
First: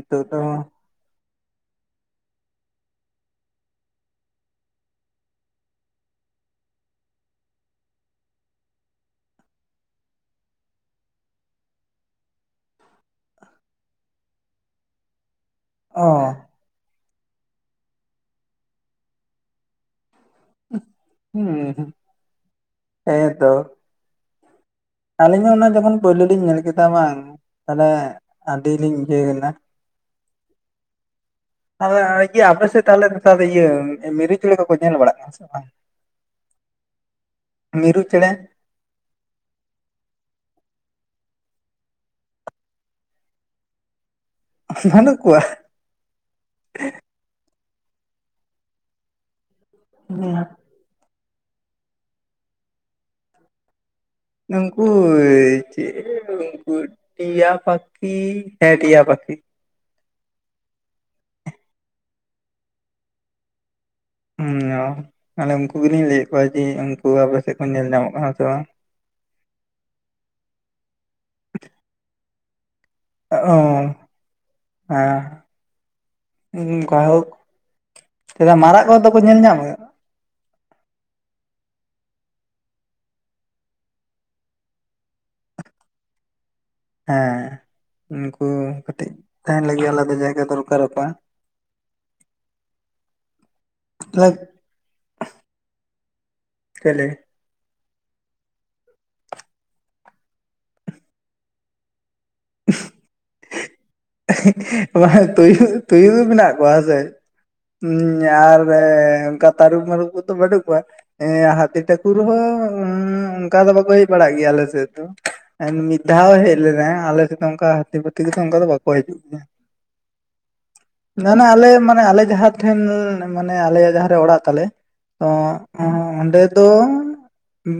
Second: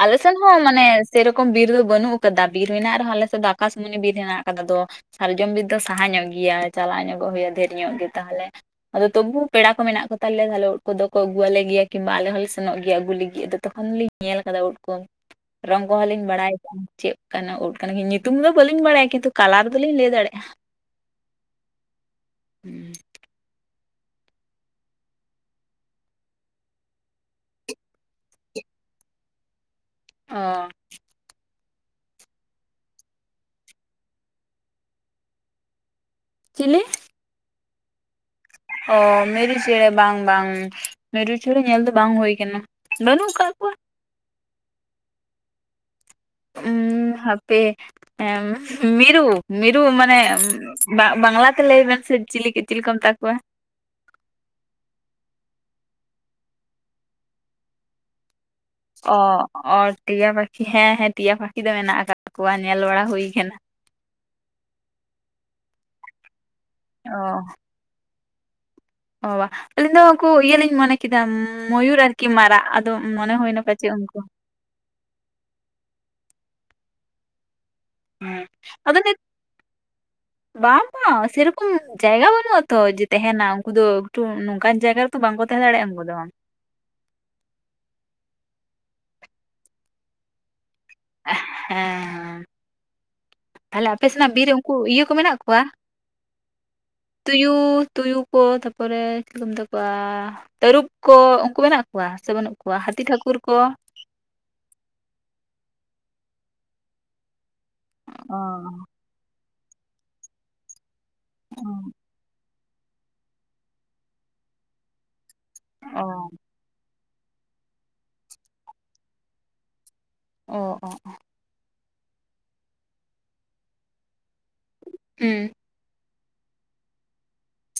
[SPEAKER 1] ᱟᱞᱮ ᱥᱮᱱ
[SPEAKER 2] ᱫᱚ
[SPEAKER 1] ᱦᱚᱸ ᱢᱟᱱᱮ ᱥᱮᱨᱚᱠᱚᱢ ᱵᱤᱨ ᱫᱚ ᱵᱟᱹᱱᱩᱜ ᱟᱠᱟᱫᱟ ᱵᱤᱨ ᱢᱮᱱᱟᱜ ᱨᱮᱦᱚᱸ ᱟᱞᱮᱥ ᱫᱚ ᱟᱠᱟᱥ ᱢᱩᱱᱤ ᱵᱤᱨ ᱦᱮᱱᱟᱜ ᱟᱠᱟᱫᱟ ᱫᱚ ᱥᱟᱨᱡᱚᱢ ᱵᱤᱨ ᱫᱚ ᱥᱟᱦᱟ ᱧᱚᱜ ᱜᱮᱭᱟ ᱪᱟᱞᱟᱣ ᱧᱚᱜᱚᱜ ᱦᱩᱭᱩᱜᱼᱟ ᱰᱷᱮᱨ ᱧᱚᱜ ᱜᱮ ᱛᱟᱦᱚᱞᱮᱲᱲ ᱟᱫᱚ ᱛᱚᱵᱩ ᱯᱮᱲᱟ ᱠᱚ ᱢᱮᱱᱟᱜ ᱠᱚ ᱛᱟᱞᱮᱭᱟ ᱛᱟᱦᱮ ᱠᱚᱫᱚ ᱠᱚ ᱟᱹᱜᱩᱣᱟᱞᱮ ᱜᱮᱭᱟ ᱠᱤᱝᱵᱟ ᱟᱞᱮ ᱦᱚᱸᱞᱮ ᱥᱮᱱᱚᱜ ᱜᱮᱭᱟ ᱟᱜᱩ ᱞᱟᱹᱜᱤᱫ ᱟᱫᱚ ᱛᱚᱠᱷᱚᱱ ᱞᱤᱧ ᱧᱮᱞ ᱟᱠᱟᱫᱟ ᱩᱫ ᱠᱚ ᱨᱚᱝ
[SPEAKER 2] ᱚ
[SPEAKER 1] ᱠᱚᱦᱚᱸ ᱞᱤᱧ ᱵᱟᱲᱟᱭ ᱪᱮᱫ ᱠᱟᱱᱟ ᱩᱴ ᱠᱟᱱᱟ ᱧᱩᱛᱩᱢ ᱫᱚ ᱵᱟᱹᱞᱤᱧ ᱵᱟᱲᱟᱭᱟ ᱠᱤᱱᱛᱩ ᱠᱟᱞᱟᱨ ᱫᱚᱞᱤᱧ ᱞᱟᱹᱭ ᱫᱟᱲᱮᱭᱟᱜᱼᱟ
[SPEAKER 2] ᱦᱩᱸ ᱦᱩᱸ ᱦᱮᱸᱫᱚ ᱟᱹᱞᱤᱧ ᱦᱚᱸ ᱚᱱᱟ ᱡᱚᱠᱷᱚᱱ ᱯᱳᱭᱞᱳ ᱞᱤᱧ ᱧᱮᱞ ᱠᱮᱫᱟ ᱵᱟᱝ ᱛᱟᱦᱚᱞᱮ ᱟᱹᱰᱤ ᱞᱤᱧ ᱤᱭᱟᱭᱱᱟ
[SPEAKER 1] ᱚ
[SPEAKER 2] ᱦᱳᱭ ᱟᱨ ᱤᱭᱟᱹ ᱟᱯᱮᱥᱮᱫ ᱛᱟᱦᱚᱞᱮ ᱱᱮᱛᱟᱨ ᱤᱭᱟᱹ ᱢᱤᱨᱩ ᱪᱮᱬᱮ ᱠᱚᱠᱚ ᱧᱮᱞ ᱵᱟᱲᱟᱜ ᱠᱟᱱᱟ ᱥᱮ ᱵᱟᱝ?
[SPEAKER 1] ᱪᱮᱞᱮ?
[SPEAKER 2] ᱢᱤᱨᱩ ᱪᱮᱬᱮ᱾
[SPEAKER 1] ᱚ ᱢᱤᱨᱩ ᱪᱮᱬᱮ ᱵᱟᱝ ᱵᱟᱝ, ᱢᱤᱨᱩ ᱪᱮᱬᱮ ᱧᱮᱞ ᱫᱚ ᱵᱟᱝ ᱦᱩᱭ ᱠᱟᱱᱟ᱾ ᱵᱟᱹᱱᱩᱜ ᱠᱟᱜ ᱠᱚᱣᱟ᱾
[SPEAKER 2] ᱵᱟᱱᱩᱜ ᱠᱚᱣᱟ?
[SPEAKER 1] ᱩᱸ ᱦᱟᱯᱮ ᱢᱤᱨᱩ ᱢᱤᱨᱩ ᱢᱟᱱᱮ ᱵᱟ ᱵᱟᱝᱞᱟᱛᱮ ᱞᱟᱹᱭ ᱵᱮᱱ ᱥᱮ ᱪᱤᱞᱤ ᱪᱤᱞᱤ ᱠᱚ ᱢᱮᱛᱟ ᱠᱚᱣᱟ?
[SPEAKER 2] ᱱᱩᱝᱠᱩ ᱪᱮ ᱩᱱᱠᱩ ᱴᱤᱭᱟ ᱯᱟᱠᱷᱤ᱾ ᱦᱮᱸ ᱴᱤᱭᱟ
[SPEAKER 1] ᱚ
[SPEAKER 2] ᱯᱟᱠᱷᱤ
[SPEAKER 1] ᱚ ᱴᱤᱭᱟ ᱯᱟᱠᱷᱤ ᱦᱮᱸ ᱦᱮᱸ ᱴᱤᱭᱟ ᱯᱟᱠᱷᱤ ᱫᱚ ᱢᱮᱱᱟᱜ ᱟᱠᱟᱫ ᱠᱚᱣᱟ ᱧᱮᱞ ᱵᱟᱲᱟ ᱦᱩᱭ ᱟᱠᱟᱱᱟ᱾
[SPEAKER 2] ᱦᱩᱸ ᱢᱟᱱᱮ ᱩᱱᱠᱩ ᱜᱮᱞᱤᱧ ᱞᱟᱹᱭᱮᱫ ᱠᱚᱣᱟ ᱡᱮ ᱩᱱᱠᱩ ᱟᱯᱮ
[SPEAKER 1] ᱚ
[SPEAKER 2] ᱥᱮᱫ ᱠᱚ ᱧᱮᱞ ᱧᱟᱢᱚᱜ ᱠᱟᱱᱟ ᱥᱮ ᱵᱟᱝ?
[SPEAKER 1] ᱚ ᱟᱹᱞᱤᱧ ᱫᱚ ᱩᱱᱠᱩ ᱤᱭᱟᱹ ᱞᱤᱧ ᱢᱚᱱᱮ ᱠᱮᱫᱟ ᱢᱚᱭᱩᱨ ᱟᱨᱠᱤ ᱢᱟᱨᱟᱜ᱾ ᱟᱫᱚ ᱢᱚᱱᱮ
[SPEAKER 2] ᱚ
[SPEAKER 1] ᱦᱩᱭᱱᱟ ᱯᱟᱪᱮᱫ ᱩᱱᱠᱩ᱾
[SPEAKER 2] ᱦᱮᱸ [unintelligible]
[SPEAKER 1] ᱦᱮᱸ
[SPEAKER 2] ᱪᱮᱫᱟᱜ ᱢᱟᱨᱟᱜ
[SPEAKER 1] ᱟᱫᱚ
[SPEAKER 2] ᱠᱚᱫᱚ
[SPEAKER 1] ᱱᱤᱛ
[SPEAKER 2] ᱠᱚ ᱧᱮᱞ ᱧᱟᱢᱟ
[SPEAKER 1] ᱵᱟᱝ ᱵᱟᱝ ᱥᱮᱨᱚᱠᱚᱢ ᱡᱟᱭᱜᱟ ᱵᱟᱹᱱᱩᱜ ᱟᱛᱚ ᱡᱮ ᱛᱟᱦᱮᱱᱟ ᱩᱱᱠᱩ ᱫᱚ ᱮᱠᱴᱩ ᱱᱚᱝᱠᱟᱱ ᱡᱟᱭᱜᱟ ᱨᱮ ᱛᱚ ᱵᱟᱝᱠᱚ ᱛᱟᱦᱮᱸ ᱫᱟᱲᱮᱭᱟᱜᱼᱟ ᱩᱱᱠᱩ ᱫᱚ᱾
[SPEAKER 2] ᱦᱮᱸ ᱩᱱᱠᱩ ᱠᱟᱹᱴᱤᱡ ᱛᱟᱦᱮᱱ ᱞᱟᱹᱜᱤᱫ ᱟᱞᱟᱫᱟ ᱡᱟᱭᱜᱟ ᱫᱚᱨᱠᱟᱨ ᱟᱠᱚᱣᱟ᱾
[SPEAKER 1] ᱦᱮᱸ᱾ ᱛᱟᱦᱚᱞᱮ ᱟᱯᱮ ᱥᱮᱱᱟᱜ ᱵᱤᱨ ᱨᱮ ᱩᱱᱠᱩ ᱤᱭᱟᱹ ᱠᱚ ᱢᱮᱱᱟᱜ ᱠᱚᱣᱟ?
[SPEAKER 2] ᱪᱮᱞᱮ
[SPEAKER 1] ᱛᱩᱭᱩ ᱛᱩᱭᱩ ᱠᱚ ᱛᱟᱯᱚᱨᱮ ᱪᱤᱞᱤ ᱠᱚ ᱢᱮᱛᱟ ᱠᱚᱣᱟ ᱛᱟᱹᱨᱩᱵ ᱠᱚ ᱩᱱᱠᱩ ᱢᱮᱱᱟᱜ ᱠᱚᱣᱟ? ᱥᱮ ᱵᱟᱹᱱᱩᱜ ᱠᱚᱣᱟ ᱦᱟᱹᱛᱤ ᱴᱷᱟᱹᱠᱩᱨ ᱠᱚ?
[SPEAKER 2] ᱵᱟᱝ ᱛᱩᱭᱩ ᱛᱩᱭᱩ ᱫᱚ ᱢᱮᱱᱟᱜ ᱠᱚᱣᱟ ᱦᱮᱸᱥᱮ᱾ ᱩᱸ
[SPEAKER 1] ᱚ
[SPEAKER 2] ᱟᱨ ᱮ ᱚᱱᱠᱟ ᱛᱟᱹᱨᱩᱵᱽ ᱢᱟᱹᱨᱩᱵ ᱠᱚᱫᱚ ᱵᱟᱹᱱᱩᱜ ᱠᱚᱣᱟ᱾ ᱦᱮᱸ ᱦᱟᱹᱛᱤ
[SPEAKER 1] ᱚ
[SPEAKER 2] ᱴᱷᱟᱠᱩᱨ ᱦᱚᱸ ᱩᱸ ᱚᱱᱠᱟ ᱫᱚ ᱵᱟᱠᱚ ᱦᱮᱡᱽ ᱵᱟᱲᱟᱜ ᱜᱮᱭᱟ ᱟᱞᱮ ᱥᱮᱫ ᱫᱚ᱾ ᱢᱤᱫ ᱫᱷᱟᱣ ᱦᱮᱡ ᱞᱮᱱᱟ, ᱟᱞᱮ ᱥᱮᱫ ᱚᱱᱠᱟ ᱦᱟᱹᱛᱤ ᱯᱟᱹᱛᱤ ᱠᱚᱫᱚ ᱚᱱᱠᱟ ᱫᱚ ᱵᱟᱠᱚ ᱦᱤᱡᱩᱜ ᱜᱮᱭᱟ᱾
[SPEAKER 1] ᱚ ᱚ᱾
[SPEAKER 2] ᱢᱟᱱᱮ ᱟᱞᱮ ᱢᱟᱱᱮ ᱟᱞᱮ ᱡᱟᱦᱟᱸ ᱴᱷᱮᱱ ᱢᱟᱱᱮ ᱟᱞᱮᱭᱟᱜ ᱡᱟᱦᱟᱸᱨᱮ ᱚᱲᱟᱜ ᱛᱟᱞᱮ ᱛᱚ
[SPEAKER 1] ᱦᱩᱸ
[SPEAKER 2] ᱚᱸ ᱚᱸᱰᱮ ᱫᱚ ᱩᱸ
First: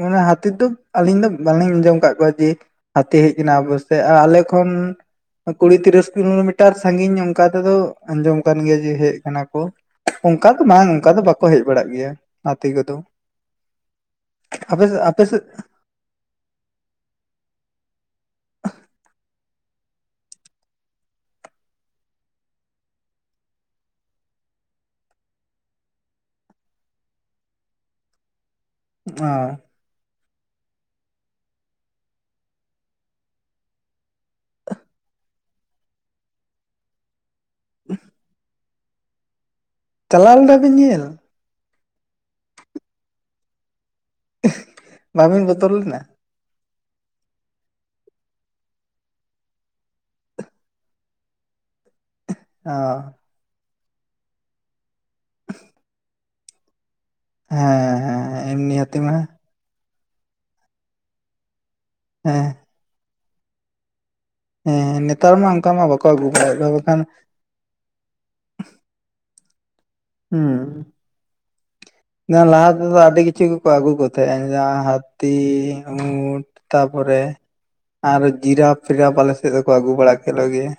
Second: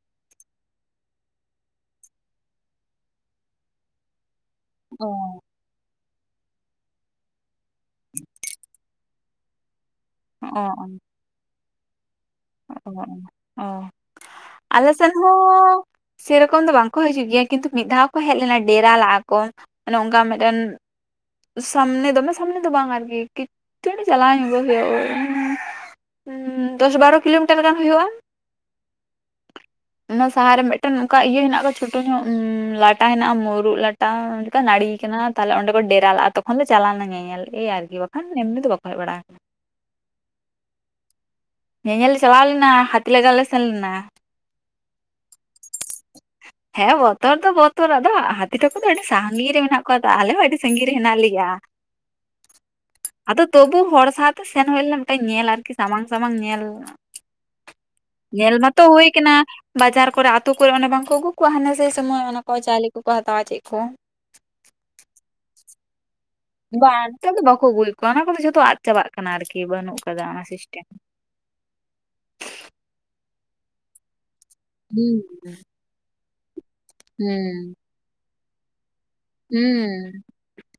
[SPEAKER 2] ᱢᱟᱱᱮ ᱡᱟᱹᱛᱤ ᱫᱚ ᱟᱹᱞᱤᱧ ᱫᱚ ᱵᱟᱞᱤᱧ ᱟᱸᱡᱚᱢ ᱟᱠᱟᱫ ᱠᱚᱣᱟ ᱡᱮ ᱦᱟᱹᱛᱤ ᱦᱮᱡᱽ ᱮᱱᱟ ᱟᱵᱚᱥᱮᱫ ᱟᱨ ᱟᱞᱮ ᱠᱷᱚᱱ
[SPEAKER 1] ᱚ᱾
[SPEAKER 2] ᱠᱩᱲᱤ ᱛᱤᱨᱤᱥ ᱠᱤᱞᱳᱢᱤᱴᱟᱨ ᱥᱟᱺᱜᱤᱧ ᱚᱱᱠᱟ ᱛᱮᱫᱚ ᱟᱸᱡᱚᱢ ᱠᱟᱱ ᱜᱮᱭᱟ ᱡᱮ ᱦᱮᱡᱽ ᱟᱠᱟᱱᱟ ᱠᱚ᱾ ᱚᱱᱠᱟ
[SPEAKER 1] ᱚ
[SPEAKER 2] ᱫᱚ ᱵᱟᱝ ᱚᱱᱠᱟ ᱫᱚ ᱵᱟᱠᱚ ᱦᱮᱡᱽ ᱵᱟᱲᱟᱜ ᱜᱮᱭᱟ᱾ ᱟᱛᱮ
[SPEAKER 1] ᱚ
[SPEAKER 2] ᱠᱚᱫᱚ
[SPEAKER 1] ᱚ
[SPEAKER 2] ᱟᱯᱮ
[SPEAKER 1] ᱟᱞᱮ ᱥᱮᱱ
[SPEAKER 2] ᱟᱯᱮ ᱥᱮᱫ
[SPEAKER 1] ᱦᱚᱸ ᱥᱮᱨᱚᱠᱚᱢ ᱫᱚ ᱵᱟᱝᱠᱚ ᱦᱤᱡᱩᱜ ᱜᱮᱭᱟ ᱠᱤᱱᱛᱩ ᱢᱤᱫ ᱫᱷᱟᱣ ᱠᱚ ᱦᱮᱡ ᱞᱮᱱᱟ ᱰᱮᱨᱟ ᱞᱟᱜᱼᱟ ᱠᱚ, ᱢᱟᱱᱮ ᱚᱱᱠᱟ ᱢᱤᱫᱴᱮᱱ ᱥᱟᱢᱱᱮ ᱫᱚᱢᱮ ᱥᱟᱢᱱᱮ ᱫᱚ ᱵᱟᱝ ᱟᱨᱠᱤ [unintelligible] ᱪᱟᱞᱟᱣ ᱧᱚᱜᱚᱜ ᱦᱩᱭᱩᱜᱼᱟ ᱳᱭ ᱩᱸ ᱫᱚᱥ ᱵᱟᱨᱚ ᱠᱤᱞᱳᱢᱤᱴᱟᱨ ᱜᱟᱱ ᱦᱩᱭᱩᱜᱼᱟ᱾
[SPEAKER 2] ᱚ᱾
[SPEAKER 1] ᱚᱱᱟ ᱥᱟᱦᱟᱨ ᱨᱮ ᱢᱤᱫᱴᱮᱱ ᱚᱱᱠᱟ ᱤᱭᱟᱹ ᱦᱮᱱᱟᱜ ᱟᱠᱟᱫᱟ ᱪᱷᱳᱴᱳ ᱧᱚᱜ ᱞᱟᱴᱟ ᱦᱮᱱᱟᱜᱼᱟ ᱢᱩᱨᱩᱜ ᱞᱟ ᱴᱟ ᱚᱱᱠᱟ ᱱᱟᱲᱤ ᱠᱟᱱᱟ ᱛᱟᱦᱚᱞᱮ ᱚᱸᱰᱮ ᱠᱚ ᱰᱮ ᱪᱟᱞᱟᱜᱼᱟ ᱛᱚᱠᱷᱚᱱ ᱫᱚ ᱪᱟᱞᱟᱣ ᱞᱮᱱᱟ ᱧᱮ ᱧᱮᱞ ᱮ ᱟᱨᱠᱤ ᱵᱟᱠᱷᱟᱱ ᱮᱢᱱᱤ ᱫᱚ ᱵᱟᱠᱚ ᱦᱮᱡ ᱵᱟᱲᱟ-ᱟ᱾
[SPEAKER 2] ᱪᱟᱞᱟᱣ ᱞᱮᱱᱟ ᱠᱚ ᱧᱮᱞ?
[SPEAKER 1] ᱧᱮᱧᱮᱞ ᱞᱮ ᱪᱟᱞᱟᱣ ᱞᱮᱱᱟ ᱦᱟᱹᱛᱤ ᱞᱟᱜᱟ ᱞᱮ ᱥᱮᱱ ᱞᱮᱱᱟ᱾
[SPEAKER 2] ᱢᱟᱵᱤᱱ ᱵᱚᱛᱚᱨ ᱞᱮᱱᱟ?
[SPEAKER 1] ᱦᱮᱸ ᱵᱚᱛᱚᱨ ᱫᱚ ᱵᱚᱛᱚᱨ ᱟᱫᱚ ᱦᱟᱹᱛᱤ ᱴᱷᱟᱠᱩᱨ ᱫᱚ ᱟᱹᱰᱤ ᱥᱟᱺᱜᱤᱧ ᱨᱮ ᱢᱮᱱᱟᱜ ᱠᱚᱣᱟ ᱛᱚ ᱟᱞᱮ ᱦᱚᱸ ᱟᱹᱰᱤ ᱥᱟᱺᱜᱤᱧ ᱨᱮ ᱦᱮᱱᱟᱜ ᱞᱮᱭᱟ᱾
[SPEAKER 2] ᱚ᱾
[SPEAKER 1] ᱟᱫᱚ ᱛᱚᱵᱩ ᱦᱚᱲ ᱥᱟᱶᱛᱮ ᱥᱮᱱ ᱦᱩᱭ ᱞᱮᱱᱟ ᱢᱤᱫᱴᱟᱝ ᱧᱮᱞ ᱟᱨᱠᱤ ᱥᱟᱢᱟᱝ ᱥᱟᱢᱟᱝ ᱧᱮᱞ᱾
[SPEAKER 2] ᱦᱮᱸ ᱦᱮᱸ
[SPEAKER 1] ᱧᱮᱞ
[SPEAKER 2] ᱮᱢᱱᱤ
[SPEAKER 1] ᱢᱟᱛᱚ
[SPEAKER 2] ᱦᱟᱹᱛᱤ
[SPEAKER 1] ᱦᱩᱭ
[SPEAKER 2] ᱢᱟ
[SPEAKER 1] ᱠᱟᱱᱟ ᱵᱟᱡᱟᱨ ᱠᱚᱨᱮ ᱟᱛᱳ ᱠᱚᱨᱮ ᱚᱱᱮ ᱵᱟᱝᱠᱚ ᱟᱹᱜᱩ ᱠᱚᱣᱟ ᱦᱟᱱᱮ ᱥᱮᱭ ᱥᱚᱢᱚᱭ ᱚᱱᱟ
[SPEAKER 2] ᱦᱮᱸ
[SPEAKER 1] ᱠᱚ ᱪᱟᱣᱞᱮ ᱠᱚᱠᱚ ᱦᱟᱛᱟᱣᱟ ᱪᱮᱫ ᱠᱚ᱾
[SPEAKER 2] ᱦᱮᱸ ᱱᱮᱛᱟᱨ ᱢᱟ ᱚᱱᱠᱟ ᱢᱟ ᱵᱟ ᱠᱚ ᱟᱫᱩ ᱵᱟᱲᱟᱭᱮᱫ ᱠᱚᱣᱟ᱾ ᱵᱟᱠᱷᱟᱱ
[SPEAKER 1] ᱵᱟᱝ ᱱᱮᱛᱟᱨ ᱫᱚ ᱵᱟᱠᱚ ᱟᱹᱜᱩᱭᱮᱫ ᱠᱚᱣᱟ ᱚᱱᱟ ᱠᱚᱫᱚ ᱡᱷᱚᱛᱚ ᱟᱫ ᱪᱟᱵᱟᱜ ᱠᱟᱱᱟ ᱟᱨᱠᱤ ᱵᱟᱹᱱᱩᱜ-ᱟ᱾
[SPEAKER 2] ᱦᱩᱸ ᱞᱟᱦᱟ ᱛᱮᱫᱚ ᱟᱹᱰᱤ ᱠᱤᱪᱷᱩ ᱠᱚ ᱟᱜᱩ ᱠᱚ ᱛᱟᱦᱮᱫ-ᱟ ᱡᱟᱦᱟᱸ
[SPEAKER 1] ᱦᱩᱸ
[SPEAKER 2] ᱦᱟᱛᱤ ᱩᱴ ᱛᱟᱯᱚᱨᱮ
[SPEAKER 1] ᱦᱩᱸ
[SPEAKER 2] ᱟᱨ ᱡᱤᱨᱟᱯ ᱯᱷᱤᱨᱟᱯ ᱟᱞᱮ ᱥᱮᱫ ᱫᱚᱠᱚ ᱟᱜᱩ ᱵᱟᱲᱟ
[SPEAKER 1] ᱦᱩᱸ᱾
[SPEAKER 2] ᱠᱚᱞᱮ ᱜᱮᱭᱟ,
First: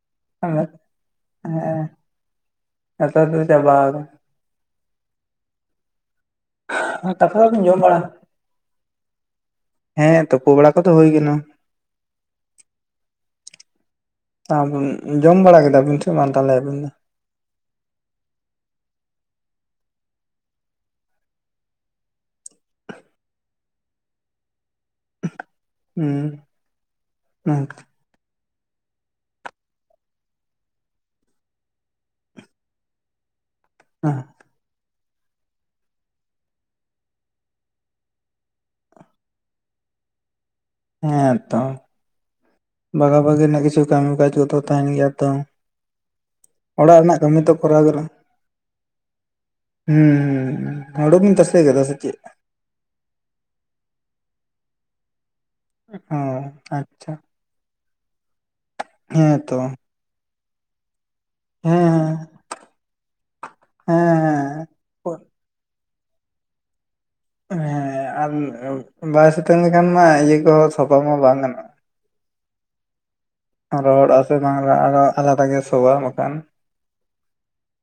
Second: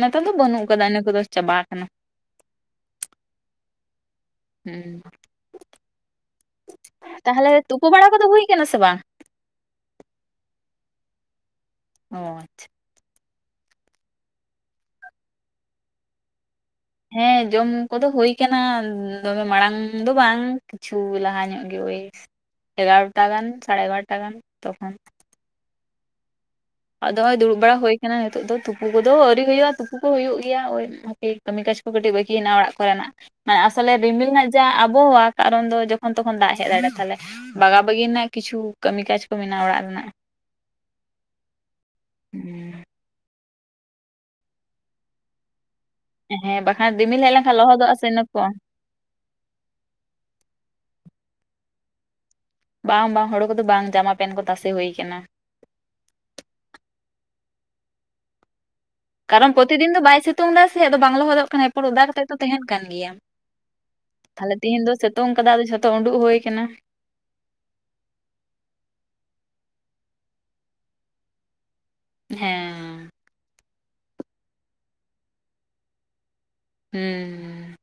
[SPEAKER 1] ᱱᱮᱛᱟᱨ ᱫᱚ ᱵᱟᱹᱱᱩᱜ
[SPEAKER 2] ᱦᱮᱸ
[SPEAKER 1] ᱠᱟᱫᱟ ᱤᱱᱟᱹ ᱠᱚᱫᱚ ᱪᱟᱵᱟ ᱠᱟᱱᱟ
[SPEAKER 2] ᱱᱮᱛᱟᱨ ᱫᱚ ᱪᱟᱵᱟ ᱟᱠᱟᱱᱟ᱾
[SPEAKER 1] ᱦᱩᱸ
[SPEAKER 2] ᱠᱟᱛᱷᱟ
[SPEAKER 1] ᱛᱟᱦᱞᱮ
[SPEAKER 2] ᱫᱚᱵᱤᱱ ᱡᱚᱢ
[SPEAKER 1] ᱛᱩᱯᱳ ᱵᱟᱲᱟ ᱠᱚᱫᱚ ᱦᱩᱭ ᱠᱟᱱᱟ ᱥᱮ ᱵᱟᱝ?
[SPEAKER 2] ᱦᱮᱸ ᱛᱩᱯᱩ ᱵᱟᱲᱟ ᱠᱚᱫᱚ ᱦᱩᱭ ᱠᱟᱱᱟ᱾
[SPEAKER 1] ᱚ ᱟᱪᱪᱷᱟ᱾
[SPEAKER 2] [unintelligible] ᱡᱚᱢ ᱵᱟᱲᱟ ᱠᱮᱫᱟ ᱵᱤᱱ ᱥᱮ ᱵᱟᱝ ᱛᱟᱦᱚᱞᱮ ᱟᱹᱵᱤᱱ ᱫᱚ?
[SPEAKER 1] ᱦᱮᱸ ᱡᱚᱢ ᱠᱚᱫᱚ ᱦᱩᱭ ᱠᱟᱱᱟ ᱫᱚᱢᱮ ᱢᱟᱲᱟᱝ ᱫᱚ ᱵᱟᱝ᱾ ᱠᱤᱪᱷᱩ ᱞᱟᱦᱟ ᱧᱚᱜ ᱜᱮ ᱳᱭ ᱮᱜᱟᱨᱚᱴᱟ ᱜᱟᱱ ᱥᱟᱲᱮ ᱮᱜᱟᱨᱚᱴᱟ ᱜᱟᱱ ᱛᱚᱠᱷᱚᱱ᱾
[SPEAKER 2] ᱦᱩᱸ᱾
[SPEAKER 1] ᱟᱫᱚ ᱦᱚᱸᱜᱼᱚᱭ ᱫᱩᱲᱩᱵ ᱵᱟᱲᱟ ᱦᱩᱭ ᱠᱟᱱᱟ ᱱᱤᱛᱚᱜ ᱫᱚ ᱛᱩᱯᱩ ᱠᱚᱫᱚ ᱟᱹᱣᱨᱤ ᱦᱩᱭᱩᱜᱼᱟ ᱛᱩᱯᱩ ᱠᱚ ᱦᱩᱭᱩᱜ ᱜᱮᱭᱟ ᱳᱭ ᱦᱟᱯᱮ ᱠᱟᱹᱢᱤ ᱠᱟᱡᱽ ᱠᱚ ᱠᱟᱹᱴᱤᱡ ᱵᱟᱹᱠᱤ ᱢᱮᱱᱟᱜ-ᱟ ᱚᱲᱟᱜ ᱠᱚᱨᱮᱱᱟᱜ᱾ ᱢᱟᱱᱮ ᱟᱥᱚᱞᱮ ᱨᱤᱢᱤᱞ ᱨᱮᱱᱟᱜ ᱡᱟ ᱟᱵᱚᱦᱟᱣᱟ ᱠᱟᱨᱚᱱ ᱫᱚ ᱡᱚᱠᱷᱚᱱ ᱛᱚᱠᱷᱚᱱ ᱫᱟᱜ ᱦᱮᱡ ᱫᱟᱲᱮᱭᱟᱜᱼᱟ ᱛᱟᱞᱦᱮ ᱵᱟᱜᱟ ᱵᱟᱹᱜᱤ ᱨᱮᱱᱟᱜ ᱠᱤᱪᱷᱩ ᱠᱟᱹᱢᱤ ᱠᱟᱡᱽ ᱠᱚ ᱢᱮᱱᱟᱜᱼᱟ ᱚᱲᱟᱜ ᱨᱮᱱᱟᱜ᱾
[SPEAKER 2] ᱦᱮᱸ ᱛᱚ᱾
[SPEAKER 1] ᱦᱩᱸ᱾
[SPEAKER 2] ᱵᱟᱜᱟ ᱵᱟᱜᱤ ᱨᱮᱱᱟᱜ ᱠᱤᱪᱷᱩ ᱠᱟᱹᱢᱤ ᱠᱟᱡᱽ ᱠᱚᱫᱚ ᱛᱟᱦᱮᱱ ᱜᱮᱭᱟ ᱛᱚ᱾
[SPEAKER 1] ᱦᱮᱸ ᱵᱟᱠᱷᱟᱱ
[SPEAKER 2] ᱚᱲᱟᱜ ᱨᱮᱱᱟᱜ
[SPEAKER 1] ᱨᱤᱢᱤᱞ ᱦᱮᱡ
[SPEAKER 2] ᱠᱟᱹᱢᱤ ᱛᱚ
[SPEAKER 1] ᱞᱮᱱᱠᱷᱟᱱ
[SPEAKER 2] ᱠᱚᱨᱟᱣ ᱜᱮ
[SPEAKER 1] ᱞᱚᱦᱚᱫᱚᱜᱼᱟ ᱥᱮ ᱤᱱᱟᱹ ᱠᱚ᱾
[SPEAKER 2] ᱦᱩᱸ ᱦᱩᱸ ᱦᱩᱲᱩ ᱵᱤᱱ ᱛᱟᱥᱮ ᱠᱟᱫᱟ ᱥᱮ ᱪᱮᱫ?
[SPEAKER 1] ᱵᱟᱝ ᱵᱟᱝ ᱦᱳᱲᱳ ᱠᱚᱫᱚ ᱵᱟᱝ ᱡᱟᱢᱟ ᱯᱮᱱ ᱠᱚ ᱛᱟᱥᱮ ᱦᱩᱭ ᱟᱠᱟᱱᱟ᱾
[SPEAKER 2] ᱚ ᱟᱪᱪᱷᱟ᱾ ᱦᱮᱸ
[SPEAKER 1] ᱠᱟᱨᱚᱱ
[SPEAKER 2] ᱛᱚ
[SPEAKER 1] ᱯᱨᱚᱛᱤᱫᱤᱱ ᱫᱚ ᱵᱟᱭ ᱥᱤᱛᱩᱝ ᱫᱟᱭ ᱥᱮ ᱟᱫᱚ ᱵᱟᱝ ᱞᱚᱦᱚᱫᱚᱜ ᱠᱟᱱᱟ
[SPEAKER 2] ᱦᱮᱸ
[SPEAKER 1] ᱮᱯᱚᱨ ᱚᱫᱟ
[SPEAKER 2] ᱦᱮᱸ
[SPEAKER 1] ᱠᱟᱛᱮᱫ ᱛᱚ ᱛᱟᱦᱮᱱ ᱠᱟᱱ ᱜᱮᱭᱟ, ᱛᱟᱦᱞᱮ
[SPEAKER 2] ᱦᱮᱸ
[SPEAKER 1] ᱛᱤᱦᱤᱧ ᱫᱚ ᱥᱤᱛᱩᱝ ᱠᱟᱫᱟ ᱟᱫᱚ ᱡᱷᱚᱛᱚ ᱩᱰᱩᱠ ᱦᱩᱭ ᱟᱠᱟᱱᱟ᱾
[SPEAKER 2] ᱦᱮᱸ ᱟᱨ ᱵᱟᱭ ᱥᱤᱛᱩᱝ ᱞᱮᱠᱷᱟᱱ ᱢᱟ ᱤᱭᱟᱹ ᱠᱚᱦᱚᱸ ᱥᱟᱯᱟ ᱢᱟ ᱵᱟᱝ ᱜᱟᱱᱚᱜᱼᱟ᱾
[SPEAKER 1] ᱦᱮᱸ᱾
[SPEAKER 2] ᱨᱚᱦᱚᱲᱚᱜ-ᱟ ᱥᱮ ᱵᱟᱝ ᱨᱚᱦᱚᱲᱚᱜ ᱟᱨᱚ ᱟᱞᱟᱫᱟ ᱜᱮ ᱥᱚᱣᱟ ᱵᱟᱠᱷᱟᱱ᱾
[SPEAKER 1] ᱦᱮᱸ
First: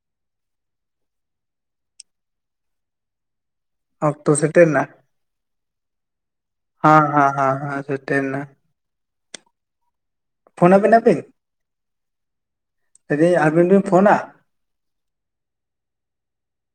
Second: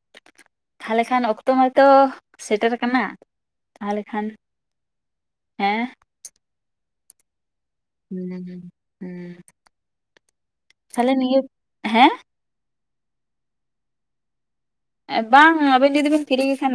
[SPEAKER 1] ᱛᱟᱦᱚᱞᱮ ᱠᱷᱟᱱ ᱚᱠᱛᱚ ᱢᱟᱛᱚ ᱥᱮᱴᱮᱨ ᱠᱟᱱᱟ᱾
[SPEAKER 2] ᱚᱠᱛᱚ ᱥᱮᱴᱮᱨ ᱱᱟ?
[SPEAKER 1] ᱦᱮᱸ
[SPEAKER 2] ᱦᱮᱸ ᱦᱮᱸ ᱦᱮᱸ ᱦᱮᱸ ᱥᱮ
[SPEAKER 1] ᱦᱩᱸ ᱦᱩᱸ᱾
[SPEAKER 2] ᱯᱷᱳᱱ ᱟᱵᱤᱱᱟ
[SPEAKER 1] ᱛᱟᱦᱚᱞᱮ ᱱᱤᱭᱟᱹ, ᱦᱮᱸ?
[SPEAKER 2] ᱞᱟᱹᱭ ᱫᱟᱹᱧ ᱟᱵᱤᱱ ᱵᱤᱱ ᱯᱷᱳᱱᱟ?
[SPEAKER 1] ᱮ ᱵᱟᱝ ᱟᱵᱤᱱ ᱡᱩᱫᱤ ᱵᱤᱱ ᱯᱷᱤᱨᱤ ᱜᱮ ᱠᱷᱟᱱ